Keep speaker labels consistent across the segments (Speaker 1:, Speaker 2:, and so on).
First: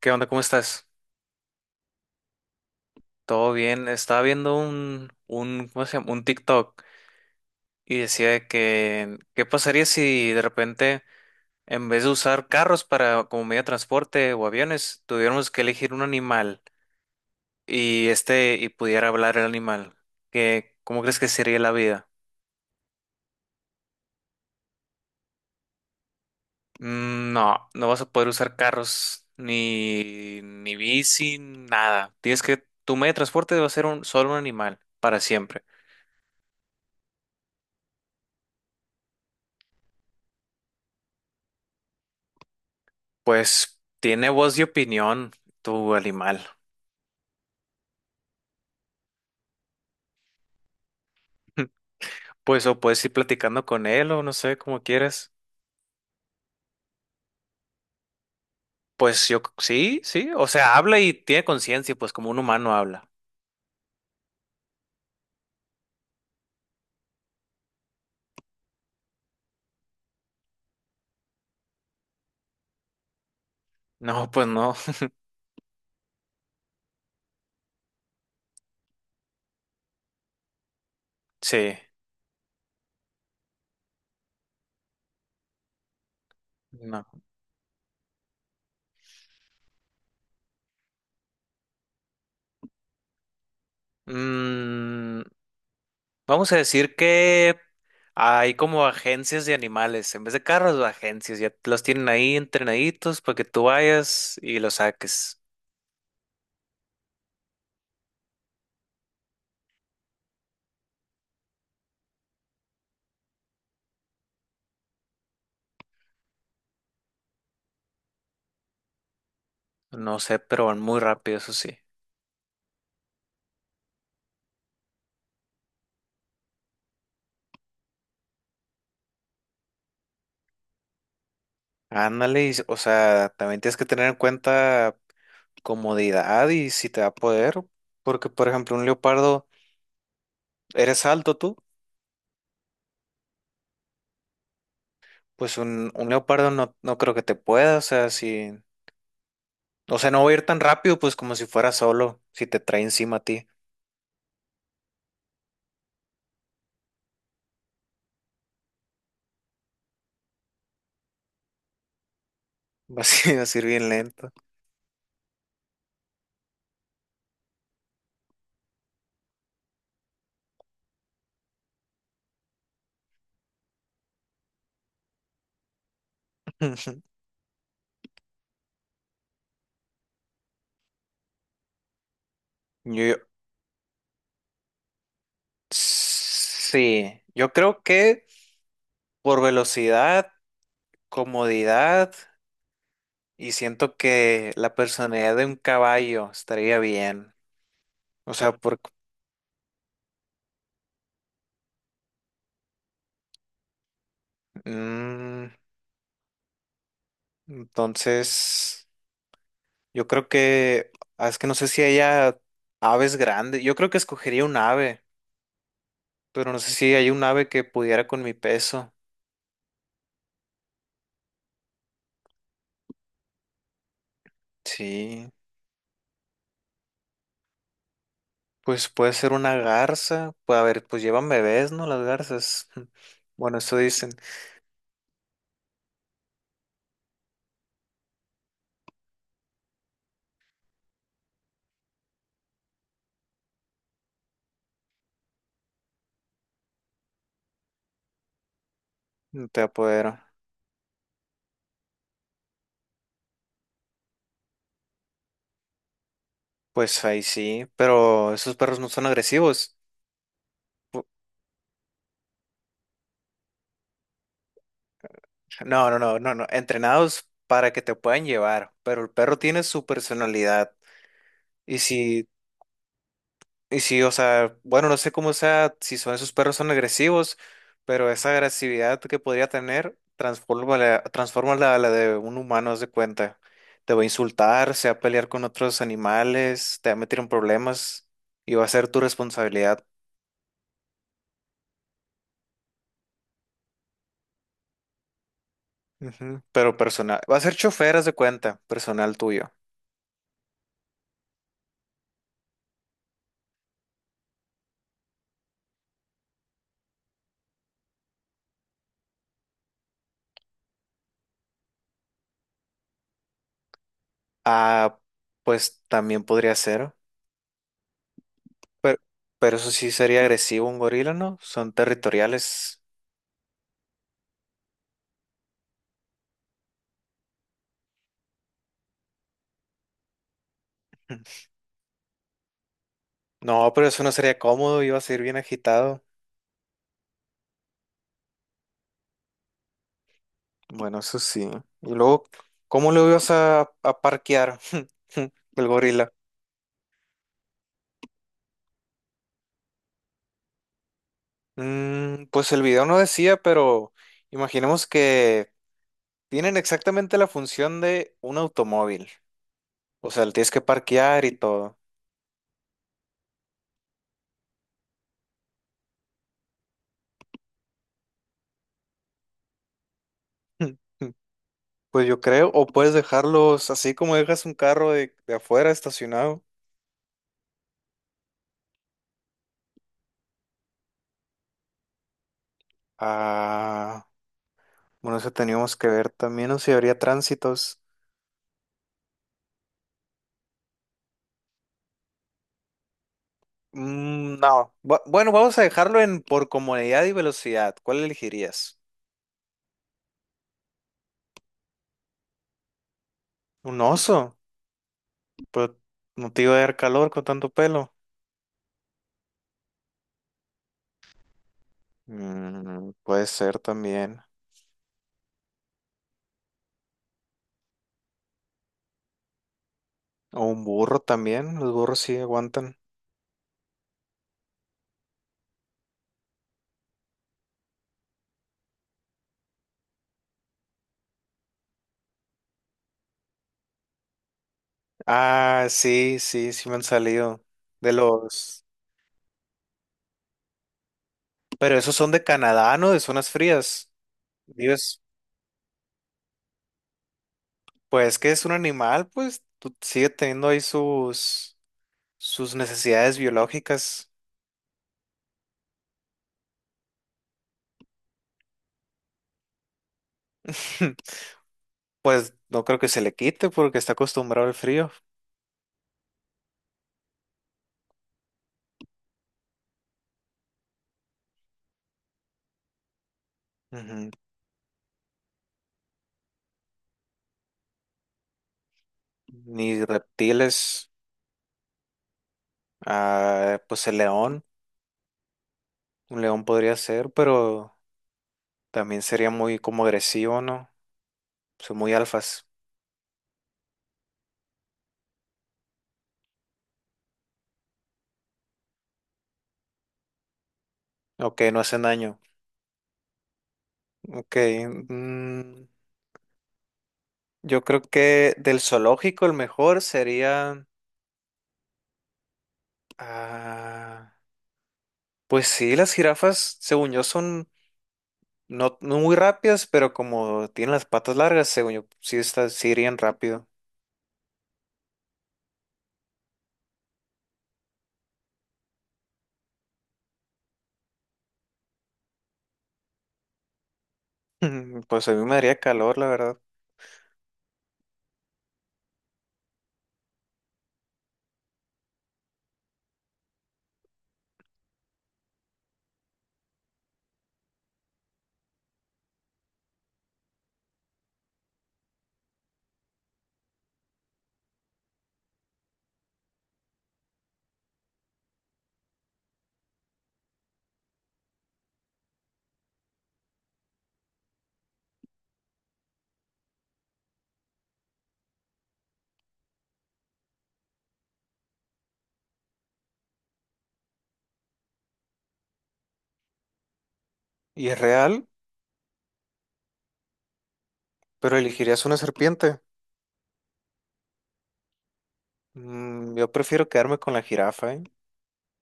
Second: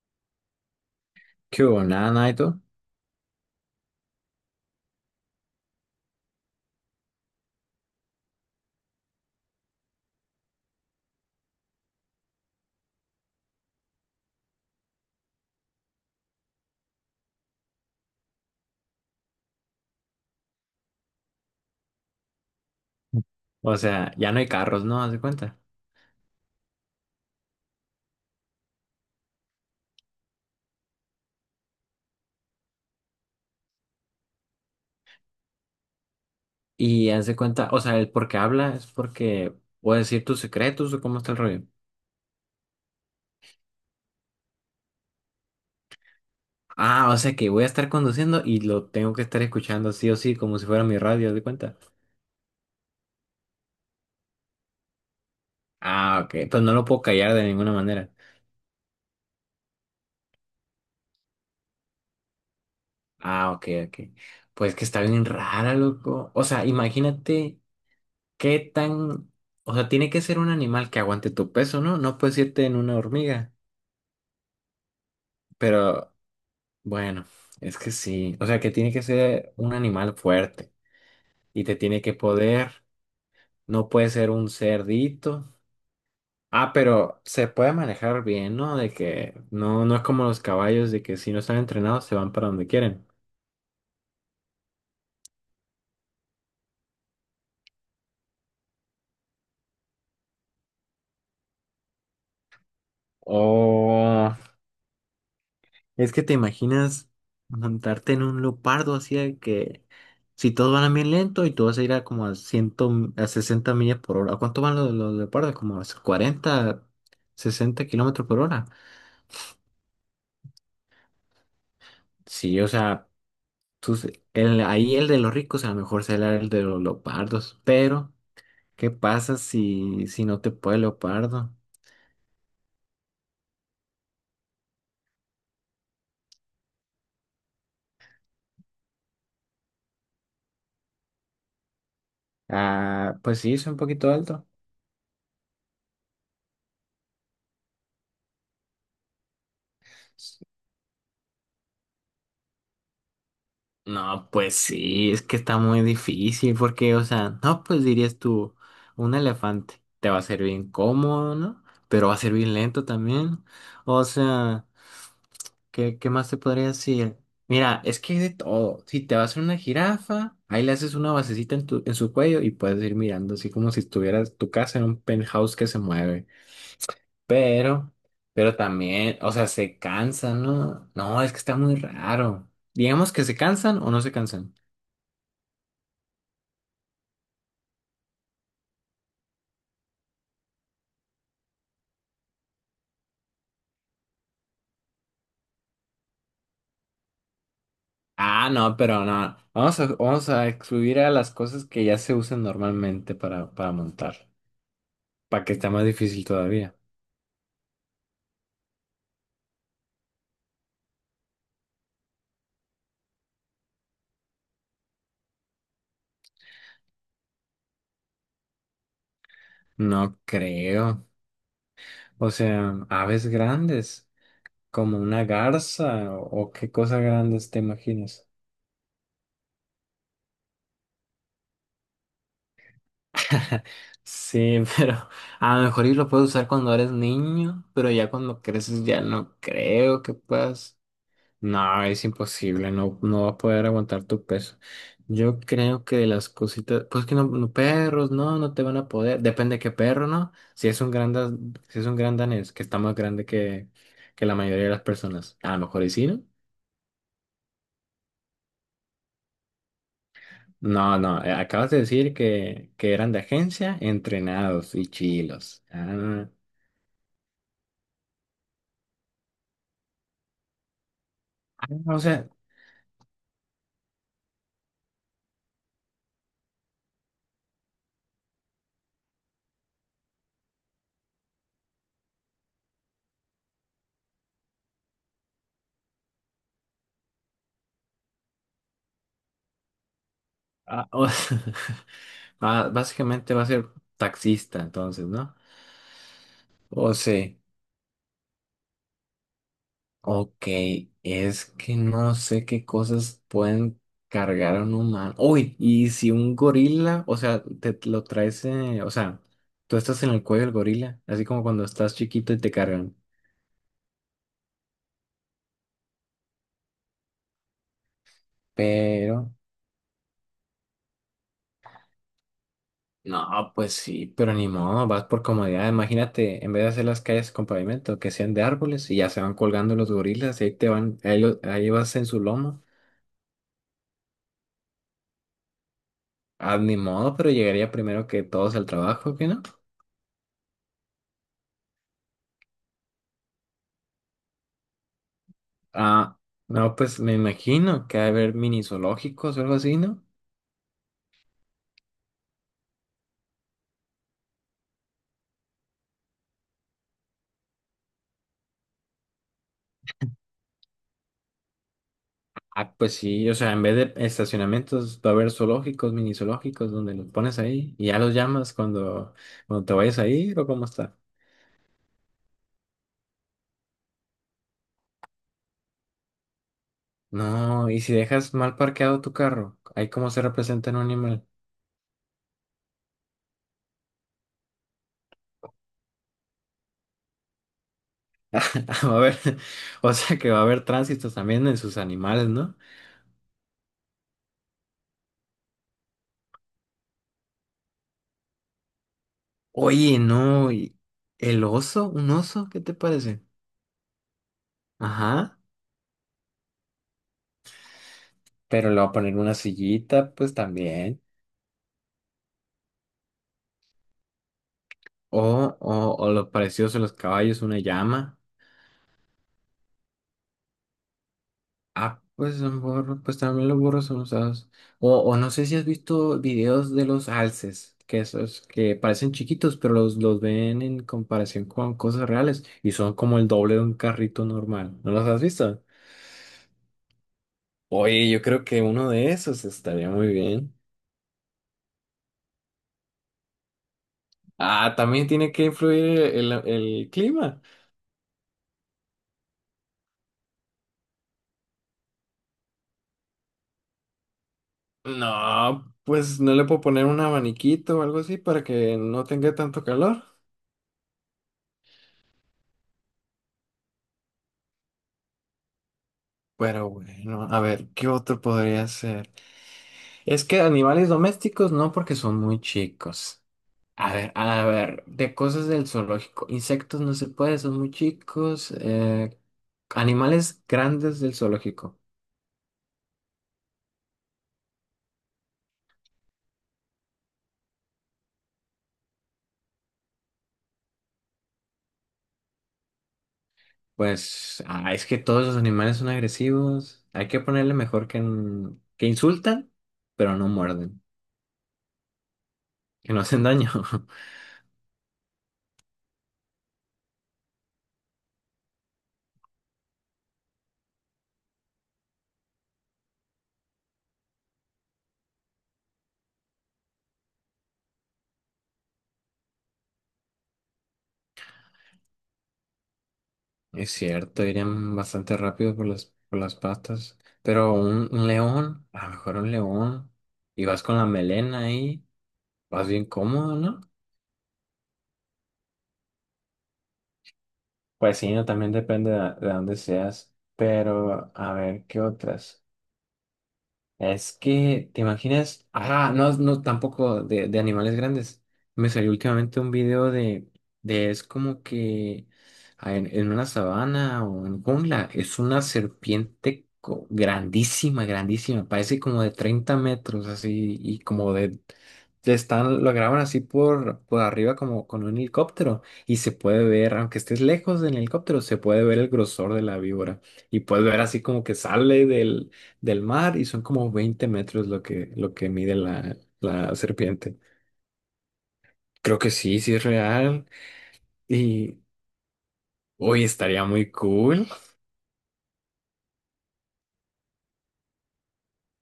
Speaker 1: ¿Qué onda? ¿Cómo estás?
Speaker 2: Que hubo, nada, nada y todo.
Speaker 1: ¿Todo bien? Estaba viendo ¿cómo se llama? Un TikTok y decía de que, ¿qué pasaría si de repente, en vez de usar carros para como medio de transporte o aviones, tuviéramos que elegir un animal y pudiera hablar el animal? ¿Cómo crees que sería la vida?
Speaker 2: O sea, ya no hay carros, ¿no? Haz de cuenta.
Speaker 1: No, no vas a poder usar carros ni bici, nada. Tienes que, tu medio de transporte va a ser solo un animal para siempre.
Speaker 2: Y haz de cuenta, o sea, el por qué habla es porque puedo decir tus secretos o cómo está el rollo.
Speaker 1: Pues tiene voz y opinión, tu animal.
Speaker 2: Ah, o sea que voy a estar conduciendo y lo tengo que estar escuchando sí o sí, como si fuera mi radio, haz de cuenta.
Speaker 1: Pues o puedes ir platicando con él o no sé, como quieres.
Speaker 2: Ah, ok, pues no lo puedo callar de ninguna manera.
Speaker 1: Sí, sí, o sea, habla y tiene conciencia, pues como un humano habla.
Speaker 2: Ah, ok, ok. Pues que está bien rara, loco. O sea, imagínate qué tan... O sea, tiene que ser un animal que aguante tu peso, ¿no? No puedes irte en una hormiga.
Speaker 1: No, pues no,
Speaker 2: Pero bueno, es que sí. O sea, que tiene que ser un animal fuerte y te
Speaker 1: sí,
Speaker 2: tiene que poder. No puede ser un cerdito. Ah, pero
Speaker 1: no.
Speaker 2: se puede manejar bien, ¿no? De que no, no es como los caballos, de que si no están entrenados se van para donde quieren.
Speaker 1: Mm, Vamos a decir que hay como agencias de animales, en vez de carros, agencias, ya los tienen ahí entrenaditos para
Speaker 2: O
Speaker 1: que tú vayas y los saques.
Speaker 2: es que te imaginas montarte en un leopardo así de que si todos van a bien lento y tú vas a ir a como a 100, a 60 millas por hora. ¿A cuánto van los leopardos? Como a 40, 60 kilómetros por hora.
Speaker 1: No sé, pero van muy rápido, eso sí.
Speaker 2: Sí, o sea. Entonces, ahí el de los ricos a lo mejor será el de los leopardos, pero ¿qué pasa si, si no te puede el leopardo?
Speaker 1: Ándale, o sea, también tienes que tener en cuenta comodidad y si te da poder, porque por ejemplo un leopardo, eres alto tú,
Speaker 2: Ah, pues sí, es un poquito alto.
Speaker 1: pues un leopardo no, no creo que te pueda, o sea, si, o sea, no va a
Speaker 2: S-
Speaker 1: ir tan rápido, pues como si fuera solo, si te trae encima a ti,
Speaker 2: No, pues sí, es que está muy difícil porque, o sea, no, pues dirías tú, un elefante te va a ser bien cómodo, ¿no? Pero va a ser bien lento
Speaker 1: vas a ir
Speaker 2: también.
Speaker 1: vas a ir bien
Speaker 2: O
Speaker 1: lento.
Speaker 2: sea... ¿Qué, qué más te podría decir? Mira, es que hay de todo. Si te vas a una jirafa, ahí le haces una basecita en tu, en su cuello y puedes ir mirando, así como si estuvieras tu casa en un penthouse que se mueve. Pero, pero también, o sea, se cansan, ¿no? No, es que está muy raro. Digamos
Speaker 1: Yo,
Speaker 2: que se cansan o no se cansan.
Speaker 1: sí, yo creo que por velocidad, comodidad y siento que la personalidad de un caballo estaría bien. O
Speaker 2: Ah,
Speaker 1: sea,
Speaker 2: no, pero no. Vamos a excluir a las cosas que ya se usan normalmente para montar, para
Speaker 1: Mm,
Speaker 2: que está más difícil todavía.
Speaker 1: entonces, yo creo que, ah, es que no sé si haya aves grandes. Yo creo que escogería un ave, pero no sé si hay un ave que pudiera con mi peso.
Speaker 2: No creo. O sea, aves grandes. Como una
Speaker 1: Sí,
Speaker 2: garza o qué cosas grandes te imaginas.
Speaker 1: pues puede ser una garza. Pues a ver, pues llevan bebés, ¿no? Las garzas. Bueno, eso dicen.
Speaker 2: Sí, pero a lo mejor y lo puedes usar cuando eres niño, pero ya cuando creces ya no creo que puedas. No, es imposible, no, no va a poder aguantar tu peso. Yo creo que de las cositas, pues que no, no, perros, no, no te van a poder.
Speaker 1: No
Speaker 2: Depende de
Speaker 1: te
Speaker 2: qué perro,
Speaker 1: apodero.
Speaker 2: ¿no? Si es un gran, da- Si es un gran danés, que está más grande que la mayoría de las personas, a lo mejor y sí, ¿no?
Speaker 1: Pues ahí sí, pero esos perros no son agresivos.
Speaker 2: No,
Speaker 1: Pu-
Speaker 2: no, acabas de decir que eran de agencia, entrenados y chilos.
Speaker 1: No, no, no,
Speaker 2: Ah,
Speaker 1: no, no. Entrenados para que te puedan llevar, pero el perro tiene su personalidad. Y
Speaker 2: ah, o
Speaker 1: si
Speaker 2: sea,
Speaker 1: Y sí, o sea, bueno, no sé cómo sea, si son esos perros son agresivos, pero esa agresividad que podría tener, transfórmala, transfórmala a la de un humano, haz de cuenta. Te va a insultar, se va a pelear con otros animales, te va a meter en problemas y va a ser tu responsabilidad.
Speaker 2: ah, o- sea, ah, básicamente va a ser taxista entonces, ¿no?
Speaker 1: Ujú, pero
Speaker 2: O
Speaker 1: personal,
Speaker 2: sea,
Speaker 1: va a ser chofer, haz de cuenta, personal tuyo.
Speaker 2: ok, es que no sé qué cosas pueden cargar a un humano. Uy, y si un gorila, o sea, te lo traes, o sea, tú estás en el cuello del gorila, así como cuando estás chiquito y te cargan.
Speaker 1: Ah, pues también podría ser, pero,
Speaker 2: Pero.
Speaker 1: pero eso sí sería agresivo un gorila, ¿no? Son territoriales.
Speaker 2: No, pues sí, pero ni modo, vas por comodidad. Imagínate, en vez de hacer las calles con pavimento, que sean de árboles y ya se van colgando los gorilas, y ahí te van, ahí vas en su lomo.
Speaker 1: No, pero eso no sería cómodo, iba a ser bien agitado.
Speaker 2: Ah, ni modo, pero llegaría primero que todos al trabajo, ¿qué no?
Speaker 1: Bueno, eso sí. Y luego, ¿cómo lo ibas a parquear el gorila?
Speaker 2: Ah, no, pues me imagino que va a haber mini zoológicos o algo así, ¿no?
Speaker 1: Pues el video no decía, pero imaginemos que tienen exactamente la función de un automóvil. O sea, le tienes que parquear y todo.
Speaker 2: Ah, pues sí, o sea, en vez de estacionamientos va a haber zoológicos, mini zoológicos, donde los pones ahí y ya los llamas cuando te vayas a ir o cómo está.
Speaker 1: Pues yo creo, o puedes dejarlos así como dejas un carro de afuera estacionado.
Speaker 2: No, y si dejas mal parqueado tu carro, ahí cómo se representa en un animal.
Speaker 1: Ah, bueno, eso teníamos que ver también, o si habría tránsitos.
Speaker 2: Va a haber, o sea que va a haber tránsitos también en sus animales, ¿no?
Speaker 1: No. Bueno, vamos a dejarlo en por comodidad y velocidad. ¿Cuál elegirías?
Speaker 2: Oye, no, y el oso, un oso, ¿qué te parece?
Speaker 1: Un oso.
Speaker 2: Ajá,
Speaker 1: Pues no te iba a dar calor con tanto pelo.
Speaker 2: pero le va a poner una sillita, pues también.
Speaker 1: Mm, puede ser también.
Speaker 2: O lo precioso, de los caballos, una llama.
Speaker 1: O un burro también. Los burros
Speaker 2: Ah,
Speaker 1: sí
Speaker 2: pues a lo
Speaker 1: aguantan.
Speaker 2: mejor, pues también los burros son usados. O no sé si has visto videos de los alces, que esos que parecen chiquitos, pero los ven en comparación con cosas reales y son como el doble de un carrito normal. ¿No los has visto?
Speaker 1: Ah, sí, sí, sí me han salido. De
Speaker 2: Oye, yo creo que
Speaker 1: los.
Speaker 2: uno de esos estaría muy bien.
Speaker 1: Pero esos son de Canadá, ¿no? De zonas frías.
Speaker 2: Ah,
Speaker 1: Dios,
Speaker 2: también tiene que influir el clima.
Speaker 1: pues que es un animal, sigue teniendo ahí sus, sus necesidades biológicas.
Speaker 2: No, pues no le puedo poner un abaniquito o algo así para que no tenga tanto calor.
Speaker 1: Pues no creo que se le quite porque está acostumbrado al frío.
Speaker 2: Pero bueno, a ver, ¿qué otro podría ser? Es que animales domésticos no, porque son muy chicos.
Speaker 1: Ujú.
Speaker 2: A ver, de cosas del zoológico. Insectos no se puede, son muy chicos.
Speaker 1: Ni
Speaker 2: Animales
Speaker 1: reptiles.
Speaker 2: grandes del zoológico.
Speaker 1: Ah, pues el león. Un león podría ser, pero también sería muy como agresivo, ¿no? Son muy alfas.
Speaker 2: Pues ah, es que todos los animales son agresivos. Hay que ponerle mejor que, que insultan, pero no muerden,
Speaker 1: Ok, no hacen daño.
Speaker 2: que no hacen daño.
Speaker 1: Ok. mm, yo creo que del zoológico el mejor sería... ah, pues sí, las jirafas, según yo, son no, no muy rápidas, pero como tienen las patas largas, según yo, sí, estas sí irían rápido.
Speaker 2: Es cierto, irían bastante rápido por por las patas. Pero un león, a lo mejor un león, y vas con la melena ahí. Más bien cómodo, ¿no?
Speaker 1: Pues a mí me daría calor, la verdad.
Speaker 2: Pues sí, no, también depende de dónde seas. Pero, a ver, ¿qué otras? Es que, ¿te imaginas? Ah, no, no, tampoco de, de animales grandes. Me salió últimamente un video de es como que ah, en una sabana o en jungla, es una serpiente grandísima, grandísima, parece como de 30 metros, así, de están, lo graban así por arriba como con un helicóptero, y se puede ver, aunque estés lejos del helicóptero, se puede ver el grosor de la víbora, y puedes ver así como que sale del mar y son como 20 metros lo que mide la, la serpiente.
Speaker 1: Y es real,
Speaker 2: Creo que sí, sí es real.
Speaker 1: pero
Speaker 2: Y
Speaker 1: elegirías una serpiente.
Speaker 2: hoy estaría muy cool.
Speaker 1: Yo prefiero quedarme con la jirafa, ¿eh?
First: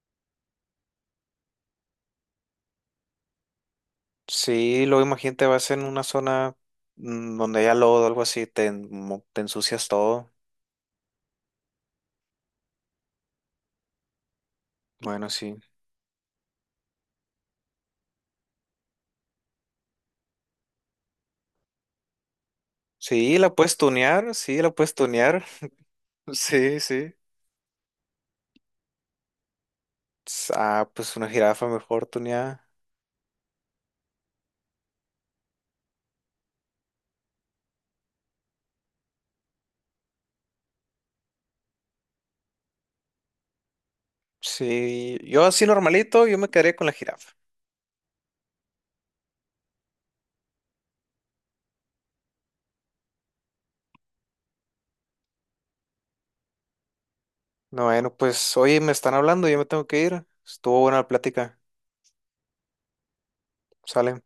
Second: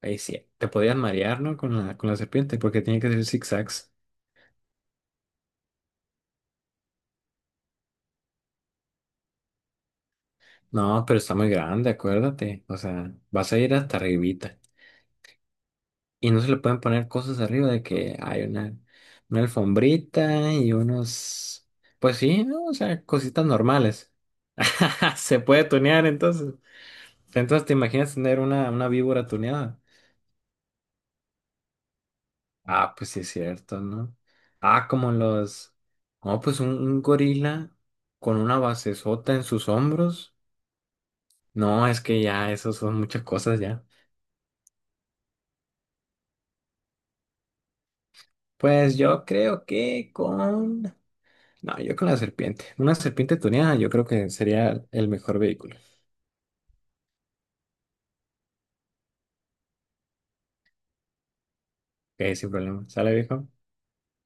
Speaker 2: Ahí sí, te podían marear, ¿no? Con la serpiente, porque tiene que hacer zigzags.
Speaker 1: Sí, luego imagínate, vas en una zona donde haya lodo o algo así, te, te ensucias todo.
Speaker 2: No, pero está muy grande, acuérdate. O sea, vas a ir hasta arribita.
Speaker 1: Bueno, sí.
Speaker 2: Y no se le pueden poner cosas arriba de que hay una alfombrita y unos... Pues sí, ¿no? O sea,
Speaker 1: Sí,
Speaker 2: cositas
Speaker 1: la puedes
Speaker 2: normales.
Speaker 1: tunear, sí, la puedes
Speaker 2: Se
Speaker 1: tunear.
Speaker 2: puede tunear entonces.
Speaker 1: Sí, sí.
Speaker 2: Entonces, ¿te imaginas tener una víbora tuneada?
Speaker 1: Ah, pues una jirafa mejor tuneada.
Speaker 2: Ah, pues sí es cierto, ¿no? Ah, como los... No, pues un gorila con una basezota en sus hombros. No, es que ya, eso son muchas cosas ya.
Speaker 1: Sí, yo así normalito, yo me quedaría con la jirafa.
Speaker 2: Pues yo creo que con... No, yo con la serpiente. Una serpiente tuneada yo creo que sería el mejor vehículo.
Speaker 1: No, bueno, pues oye, me están hablando, yo me tengo que ir. Estuvo buena la plática.
Speaker 2: Ok, sin problema. ¿Sale, viejo?
Speaker 1: Sale.